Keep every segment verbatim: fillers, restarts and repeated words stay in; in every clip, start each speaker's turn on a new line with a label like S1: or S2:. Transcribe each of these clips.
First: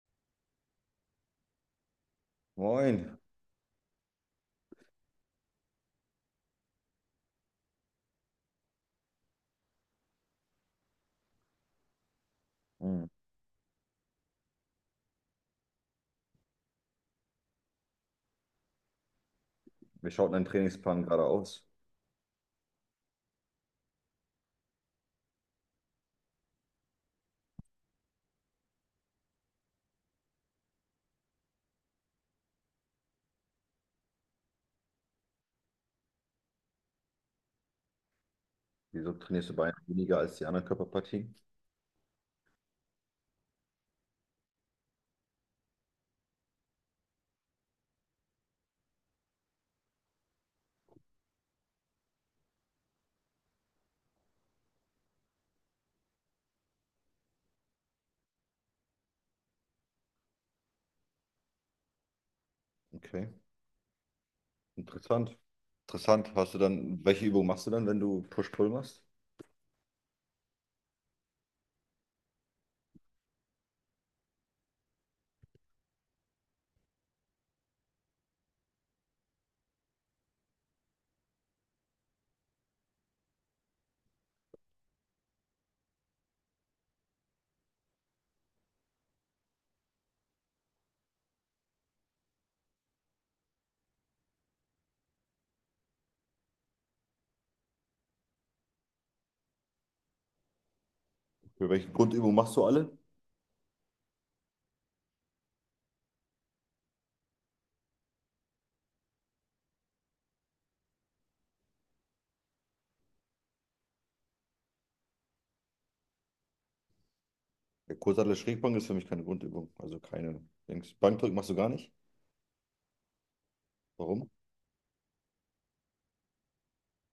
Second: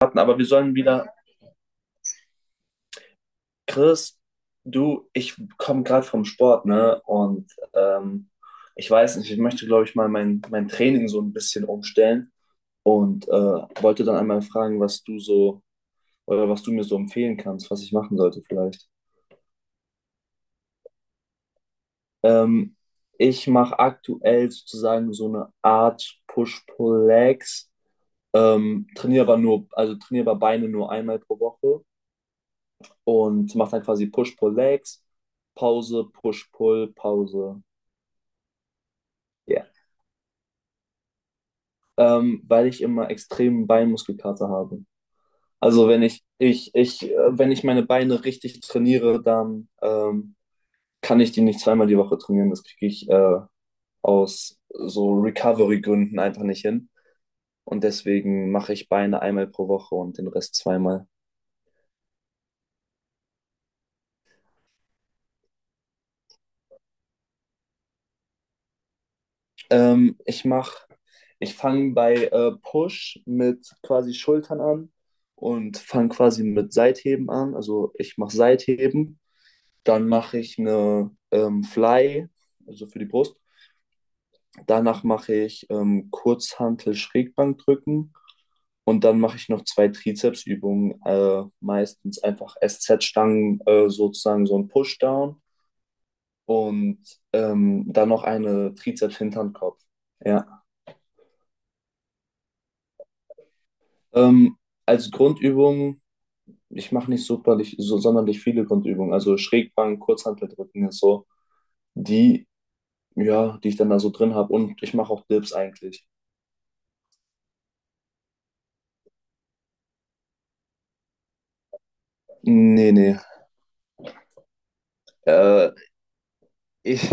S1: Hatten, aber wir sollen wieder.
S2: Moin.
S1: Chris, du, ich komme gerade vom Sport, ne? Und ähm, ich weiß nicht, ich möchte, glaube ich, mal mein, mein Training so ein bisschen umstellen
S2: Hm.
S1: und äh, wollte dann einmal fragen, was du so oder was du mir so empfehlen kannst, was ich machen sollte vielleicht.
S2: Wie schaut dein Trainingsplan gerade aus?
S1: Ähm, Ich mache aktuell sozusagen so eine Art Push-Pull-Legs, ähm, trainiere aber nur, also trainiere aber Beine nur einmal pro Woche und macht dann quasi Push-Pull-Legs, Pause, Push-Pull, Pause.
S2: Wieso trainierst du
S1: Ja.
S2: Beine weniger als die anderen Körperpartien?
S1: Ähm, weil ich immer extremen Beinmuskelkater habe. Also wenn ich, ich, ich, äh, wenn ich meine Beine richtig trainiere, dann ähm, kann ich die nicht zweimal die Woche trainieren. Das kriege ich äh, aus so Recovery-Gründen einfach nicht hin. Und deswegen mache ich Beine einmal pro Woche und den Rest zweimal.
S2: Okay, interessant. Interessant. Hast du dann, welche Übung machst du dann, wenn du Push-Pull machst?
S1: Ähm, ich mach, Ich fange bei äh, Push mit quasi Schultern an und fange quasi mit Seitheben an. Also ich mache Seitheben, dann mache ich eine ähm, Fly, also für die Brust. Danach mache ich ähm, Kurzhantel Schrägbankdrücken und dann mache ich noch zwei Trizepsübungen, äh, meistens einfach S Z-Stangen, äh, sozusagen so ein Pushdown und ähm, dann noch eine Trizeps-Hinternkopf. Ja.
S2: Für welche Grundübung machst du alle?
S1: Ähm, Als Grundübung, ich mache nicht superlich, so sonderlich viele Grundübungen. Also Schrägbank, Kurzhanteldrücken ist so die, ja, die ich dann da so drin habe. Und ich mache auch Dips eigentlich.
S2: Der Kurzhantel Schrägbank ist für mich keine Grundübung, also keine Dings. Bankdrücken machst du gar nicht.
S1: Nee, nee.
S2: Warum?
S1: Äh, ich,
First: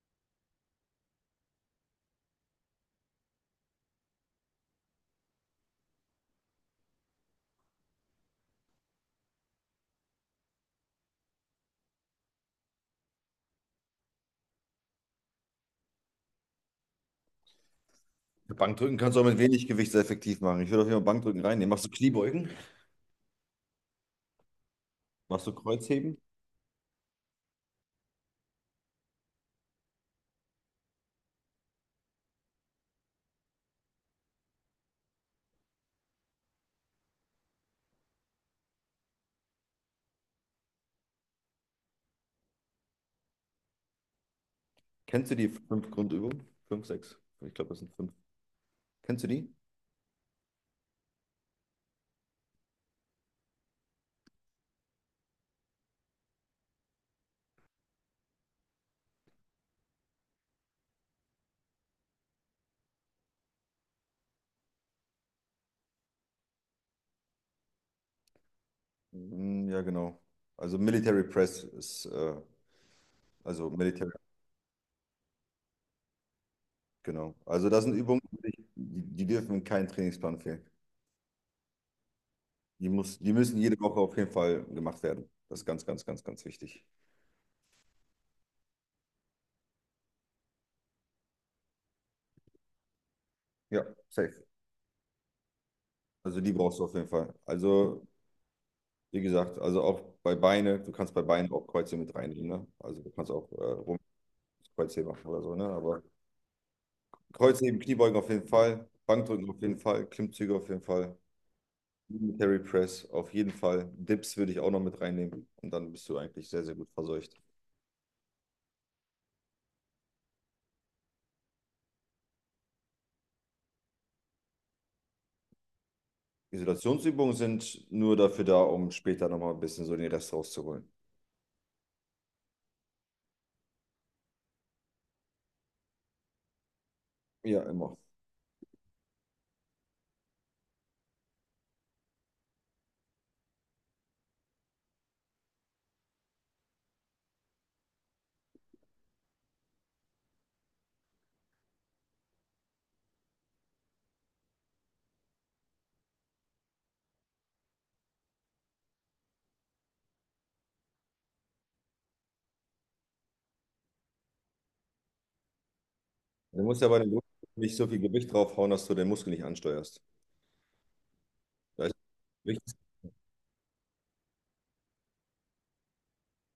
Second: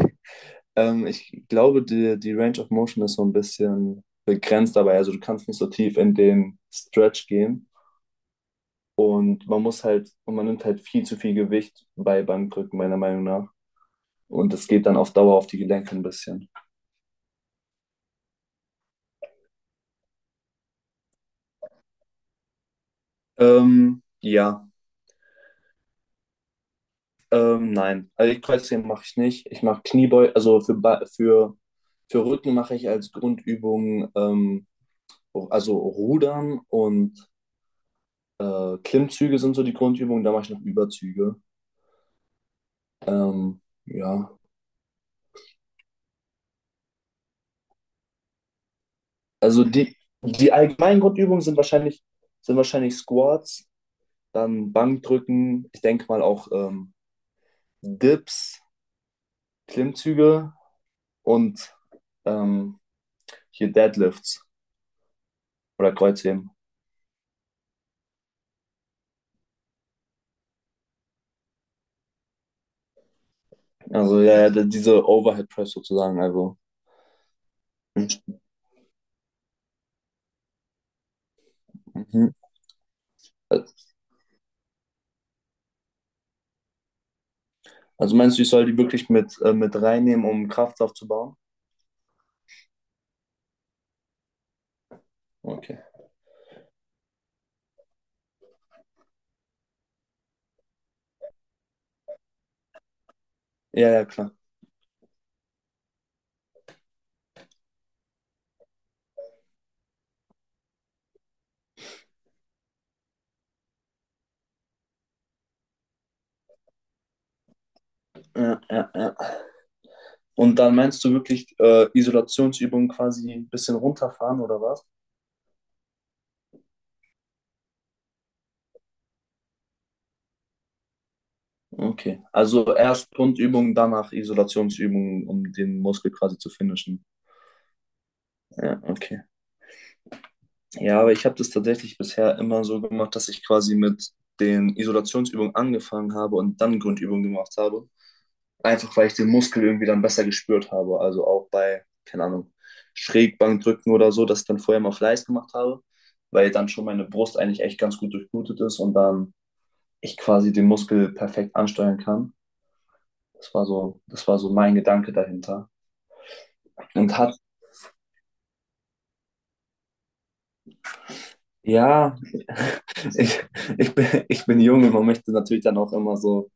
S1: ähm, Ich glaube, die, die Range of Motion ist so ein bisschen begrenzt dabei. Also du kannst nicht so tief in den Stretch gehen. Und man muss halt, und man nimmt halt viel zu viel Gewicht bei Bankdrücken, meiner Meinung nach. Und das geht dann auf Dauer auf die Gelenke ein bisschen.
S2: Ja, Bankdrücken kannst du auch mit wenig Gewicht sehr effektiv machen. Ich würde auf jeden Fall Bankdrücken reinnehmen. Machst du Kniebeugen?
S1: Ähm, ja.
S2: Machst du Kreuzheben?
S1: Ähm, nein, also die Kreuzheben mache ich nicht. Ich mache Kniebeugen, also für, Ba- für, für Rücken mache ich als Grundübung, ähm, also Rudern und äh, Klimmzüge sind so die Grundübungen, da mache ich noch Überzüge. Ähm, ja,
S2: Kennst du die fünf Grundübungen? Fünf, sechs. Ich glaube, das sind fünf. Kennst du die?
S1: also die, die allgemeinen Grundübungen sind wahrscheinlich, sind wahrscheinlich Squats, dann Bankdrücken, ich denke mal auch ähm, Dips, Klimmzüge und ähm, hier Deadlifts oder Kreuzheben.
S2: Mm, ja, genau. Also Military Press ist, äh, also Military,
S1: Also ja, ja, diese Overhead Press sozusagen. Also,
S2: genau. Also das sind Übungen, die, die dürfen in keinen Trainingsplan fehlen.
S1: mhm.
S2: Die muss, die müssen jede Woche auf jeden Fall gemacht werden. Das ist ganz, ganz, ganz, ganz wichtig.
S1: Also meinst du, ich soll die wirklich mit, äh, mit reinnehmen, um Kraft aufzubauen?
S2: Ja, safe.
S1: Okay.
S2: Also die brauchst du auf jeden Fall. Also, wie gesagt, also auch bei Beine, du kannst bei Beinen auch Kreuzheben mit reinnehmen, ne? Also du kannst auch äh,
S1: Ja,
S2: Rumpf
S1: ja, klar.
S2: Kreuzheben machen oder so, ne? Aber Kreuzheben, Kniebeugen auf jeden Fall, Bankdrücken auf jeden Fall, Klimmzüge auf jeden Fall. Military Press, auf jeden Fall. Dips würde ich auch noch mit reinnehmen. Und dann bist du eigentlich sehr, sehr gut verseucht.
S1: Ja, ja, ja. Und dann meinst du wirklich äh, Isolationsübungen quasi ein bisschen runterfahren oder was?
S2: Isolationsübungen sind nur dafür da, um später nochmal ein bisschen so den Rest rauszuholen.
S1: Okay. Also erst Grundübungen, danach Isolationsübungen, um den Muskel quasi zu finishen.
S2: Ja, immer.
S1: Ja, okay. Ja, aber ich habe das tatsächlich bisher immer so gemacht, dass ich quasi mit den Isolationsübungen angefangen habe und dann Grundübungen gemacht habe. Einfach weil ich den Muskel irgendwie dann besser gespürt habe. Also auch bei, keine Ahnung, Schrägbankdrücken oder so, dass ich dann vorher mal Fleiß gemacht habe, weil dann schon meine Brust eigentlich echt ganz gut durchblutet ist und dann ich quasi den Muskel perfekt ansteuern kann. Das war so, das war so mein Gedanke dahinter.
S2: Du musst ja bei den
S1: Und
S2: Brüsten
S1: hat,
S2: nicht so viel Gewicht draufhauen, dass du den Muskel nicht ansteuerst. Da ist
S1: ja,
S2: wichtig,
S1: ich, ich bin, ich bin jung und man möchte natürlich dann auch immer so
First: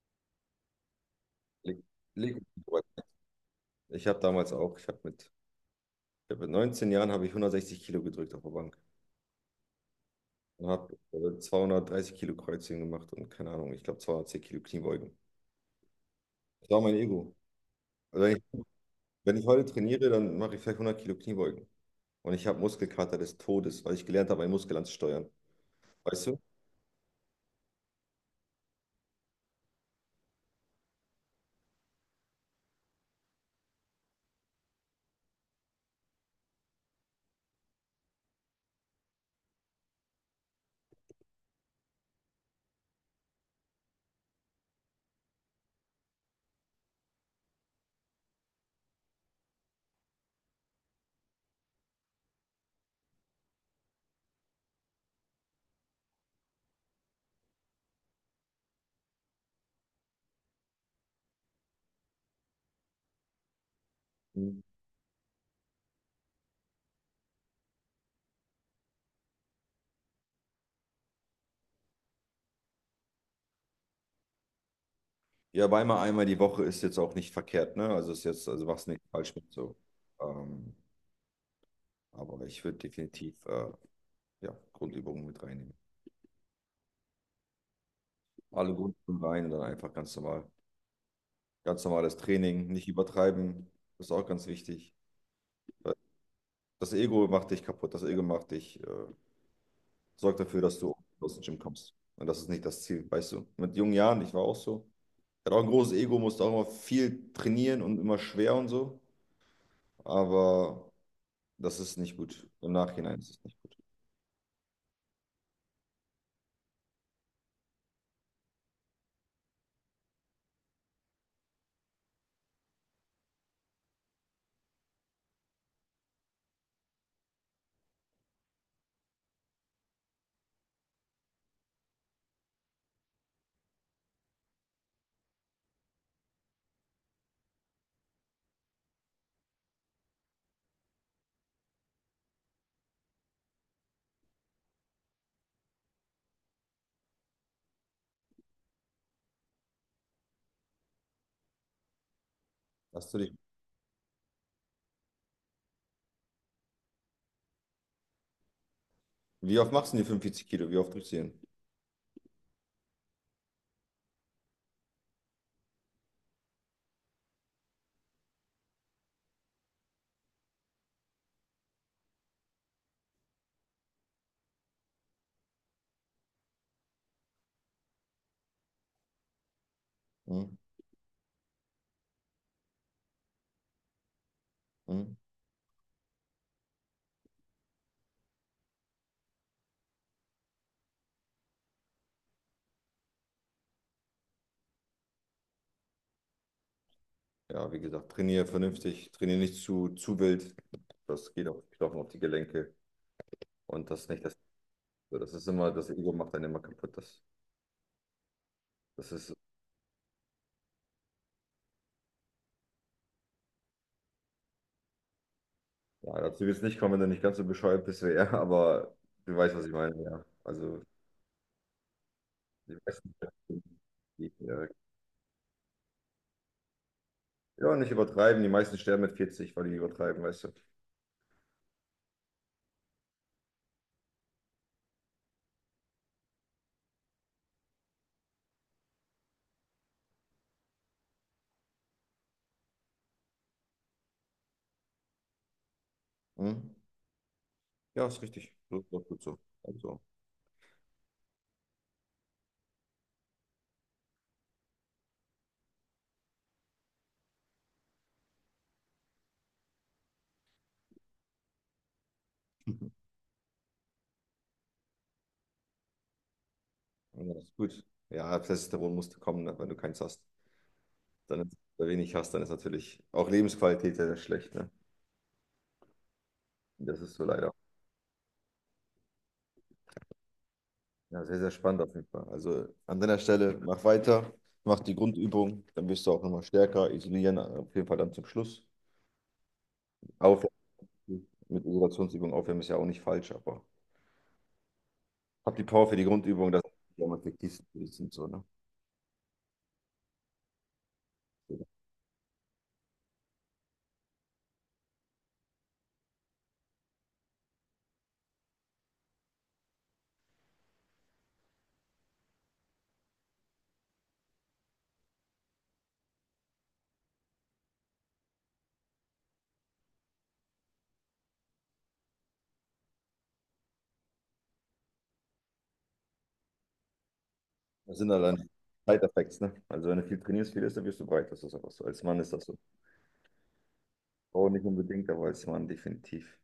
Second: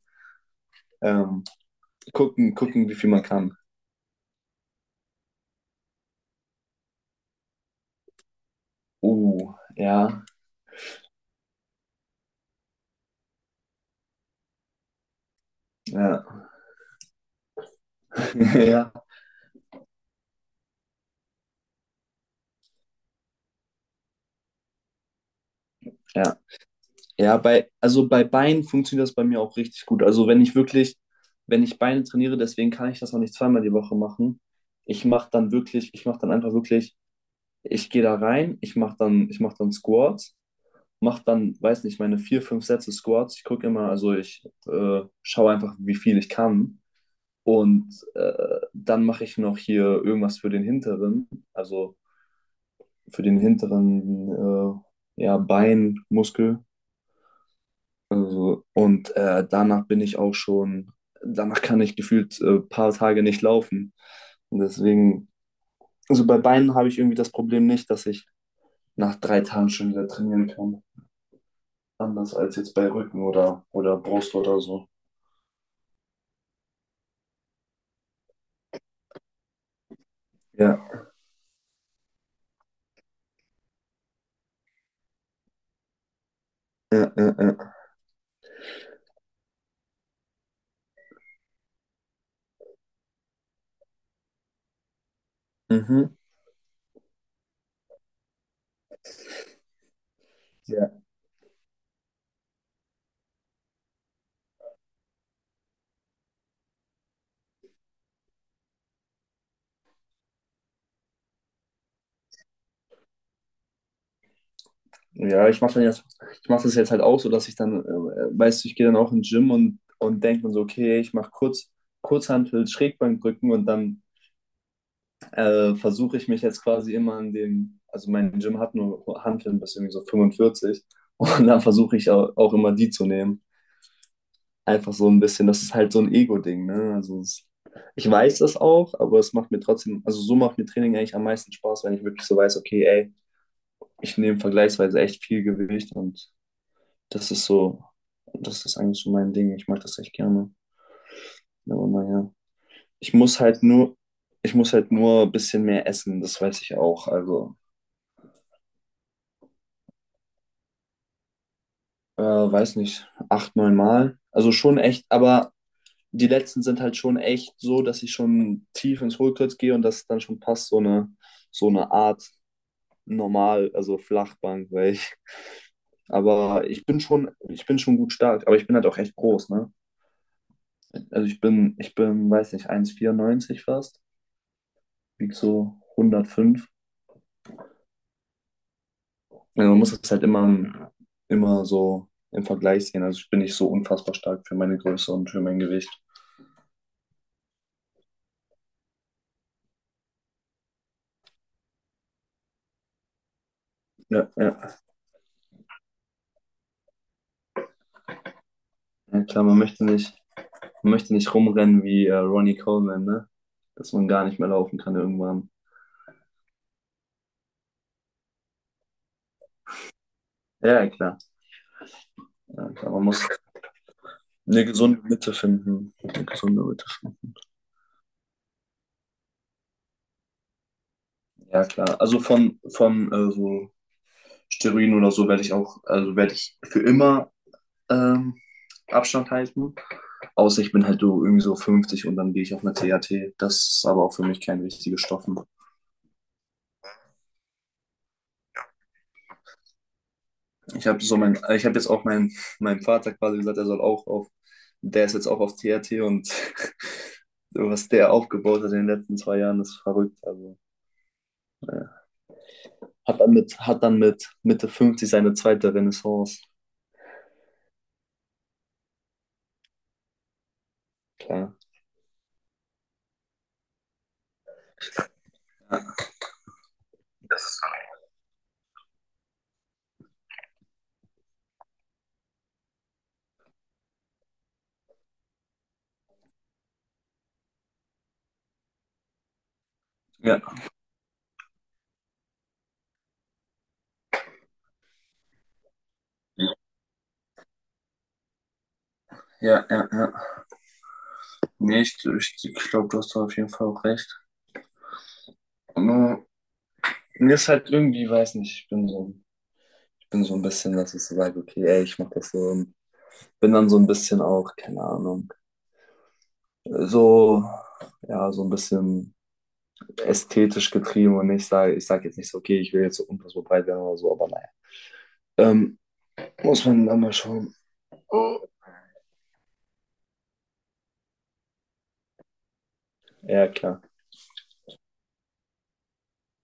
S1: ähm,
S2: leg, leg
S1: gucken, gucken, wie viel man kann.
S2: ich habe damals auch, ich habe mit, ich hab mit neunzehn Jahren habe ich hundertsechzig Kilo gedrückt auf der Bank
S1: Uh, ja,
S2: und habe zweihundertdreißig Kilo Kreuzheben gemacht und keine Ahnung, ich glaube zweihundertzehn Kilo Kniebeugen.
S1: ja,
S2: Das war mein Ego. Also wenn
S1: ja,
S2: Wenn ich heute trainiere, dann mache ich vielleicht hundert Kilo Kniebeugen. Und ich habe Muskelkater des Todes, weil ich gelernt habe, meinen Muskel anzusteuern. Weißt
S1: ja.
S2: du?
S1: Ja, bei, also bei Beinen funktioniert das bei mir auch richtig gut. Also wenn ich wirklich, wenn ich Beine trainiere, deswegen kann ich das auch nicht zweimal die Woche machen. Ich mache dann wirklich, ich mache dann einfach wirklich, ich gehe da rein, ich mache dann, ich mache dann Squats, mache dann, weiß nicht, meine vier, fünf Sätze Squats. Ich gucke immer, also ich äh, schaue einfach, wie viel ich kann. Und äh, dann mache ich noch hier irgendwas für den hinteren, also für den hinteren äh, ja, Beinmuskel. Also, und äh, danach bin ich auch schon, danach kann ich gefühlt ein äh, paar Tage nicht laufen. Und
S2: Mhm.
S1: deswegen, also bei Beinen habe ich irgendwie das Problem nicht, dass ich nach drei Tagen schon wieder trainieren kann. Anders als jetzt bei Rücken oder oder Brust oder so.
S2: Ja, aber einmal, einmal die Woche ist jetzt auch nicht verkehrt, ne? Also ist jetzt, also machst nicht falsch mit so. Ähm,
S1: Ja,
S2: aber ich würde definitiv äh, ja, Grundübungen mit reinnehmen.
S1: ja, ja, ja.
S2: Alle Grundübungen rein und dann einfach ganz normal, ganz normales Training, nicht übertreiben. Das ist auch ganz wichtig.
S1: Mhm.
S2: Das Ego macht dich kaputt, das Ego macht dich, äh, sorgt dafür, dass
S1: Ja,
S2: du aus dem Gym kommst. Und das ist nicht das Ziel, weißt du? Mit jungen Jahren, ich war auch so. Hat auch ein großes Ego, musste auch immer viel trainieren und immer schwer und so. Aber das ist nicht gut. Im Nachhinein ist es nicht gut.
S1: ja, ich mache dann jetzt, ich mache das jetzt halt auch so, dass ich dann, äh, weißt du, ich gehe dann auch ins Gym und, und denke mir so, okay, ich mache kurz, Kurzhantel, Schrägbankdrücken und dann äh, versuche ich mich jetzt quasi immer an dem, also mein Gym hat nur Hanteln bis irgendwie so fünfundvierzig und dann versuche ich auch, auch immer die zu nehmen. Einfach so ein bisschen, das ist halt so ein Ego-Ding, ne? Also es, ich weiß das auch, aber es macht mir trotzdem, also so macht mir Training eigentlich am meisten Spaß, wenn ich wirklich so weiß, okay, ey, ich nehme vergleichsweise echt viel Gewicht und das ist so, das ist eigentlich so mein Ding. Ich mag das echt gerne. Aber naja. Ich
S2: Hast du dich,
S1: muss halt nur, Ich muss halt nur ein bisschen mehr essen, das weiß ich auch. Also
S2: wie oft machst du denn die fünfundvierzig Kilo? Wie oft drückst du die hin?
S1: Äh, weiß nicht, acht, neun Mal. Also schon echt, aber die letzten sind halt schon echt so, dass ich schon tief ins Hohlkreuz gehe und das dann schon passt, so eine, so eine Art normal, also Flachbank, weil ich, aber ich bin schon, ich bin schon gut stark, aber ich bin halt auch echt groß, ne?
S2: Hm?
S1: Also ich bin, ich bin, weiß nicht, eins Komma vierundneunzig fast,
S2: Hm?
S1: wieg so hundertfünf. Also man muss das halt immer, im- immer so im Vergleich sehen. Also ich bin nicht so unfassbar stark für meine Größe und für mein Gewicht.
S2: Ja, wie gesagt, trainiere vernünftig, trainiere nicht zu, zu wild. Das geht auf die Knochen, auf die Gelenke. Und das ist nicht
S1: Ja,
S2: das.
S1: ja.
S2: Das ist immer, das Ego macht einen immer kaputt. Das, das
S1: Ja,
S2: ist,
S1: klar, man möchte nicht, man möchte nicht rumrennen wie äh, Ronnie Coleman, ne? Dass man gar nicht mehr laufen kann irgendwann.
S2: ja, dazu wird es nicht kommen, wenn du nicht ganz so bescheuert bist wie er, aber du weißt, was ich meine, ja.
S1: Ja,
S2: Also,
S1: ja, klar. Ja,
S2: ich
S1: klar.
S2: weiß
S1: Man
S2: nicht,
S1: muss
S2: wie ich,
S1: eine
S2: äh,
S1: gesunde Mitte finden. Eine gesunde Mitte finden.
S2: ja, nicht übertreiben. Die meisten sterben mit vierzig, weil die übertreiben, weißt du.
S1: Ja, klar. Also von, von äh, so Steroiden oder so werde ich auch, also werde ich für immer ähm, Abstand halten. Außer ich bin halt so irgendwie so fünfzig und dann gehe ich auf eine T H T. Das ist aber auch für mich kein wichtiges Stoff, ne?
S2: Hm? Ja, ist richtig. Das ist doch gut so. Also,
S1: Ich habe so mein, ich habe jetzt auch meinem meinem Vater quasi gesagt, er soll auch auf, der ist jetzt auch auf T R T und was der aufgebaut hat in den letzten zwei Jahren, ist verrückt. Also, ja. Hat dann mit, hat dann mit Mitte fünfzig seine zweite Renaissance.
S2: ja, ist gut. Ja, Testosteron musste kommen, ne, wenn du keins hast. Dann,
S1: Klar.
S2: ist- wenn du wenig hast, dann ist natürlich auch Lebensqualität sehr, sehr schlecht. Ne?
S1: Ja,
S2: Das ist so leider.
S1: das-
S2: Ja, sehr, sehr spannend auf jeden Fall. Also an deiner Stelle, mach weiter, mach die Grundübung, dann wirst du auch nochmal stärker. Isolieren auf jeden Fall dann zum Schluss.
S1: ja,
S2: Aufwärmen mit Isolationsübung aufwärmen ist ja auch nicht falsch, aber hab die Power für die Grundübung, das ist ja am effektivsten. Für dich und So, ne?
S1: ja, ja, ja.
S2: So.
S1: Nee, ich, ich, ich glaube, du hast da auf jeden Fall auch recht. Nur, mir ist halt irgendwie, weiß nicht, ich bin so, ich bin so ein bisschen, dass ich so sage, okay, ey, ich mach das so. Bin dann so ein bisschen auch, keine Ahnung, so, ja, so ein bisschen ästhetisch getrieben und ich sage, ich sage jetzt nicht so, okay, ich will jetzt so unfassbar breit werden oder so, aber naja. Ähm, Muss man dann mal schauen.
S2: Das sind allein Side-Effects, ne? Also wenn du viel trainierst, viel isst, dann wirst du breit. Das ist einfach so. Als Mann ist das so.
S1: Ja, klar.
S2: Frau nicht unbedingt, aber als Mann definitiv.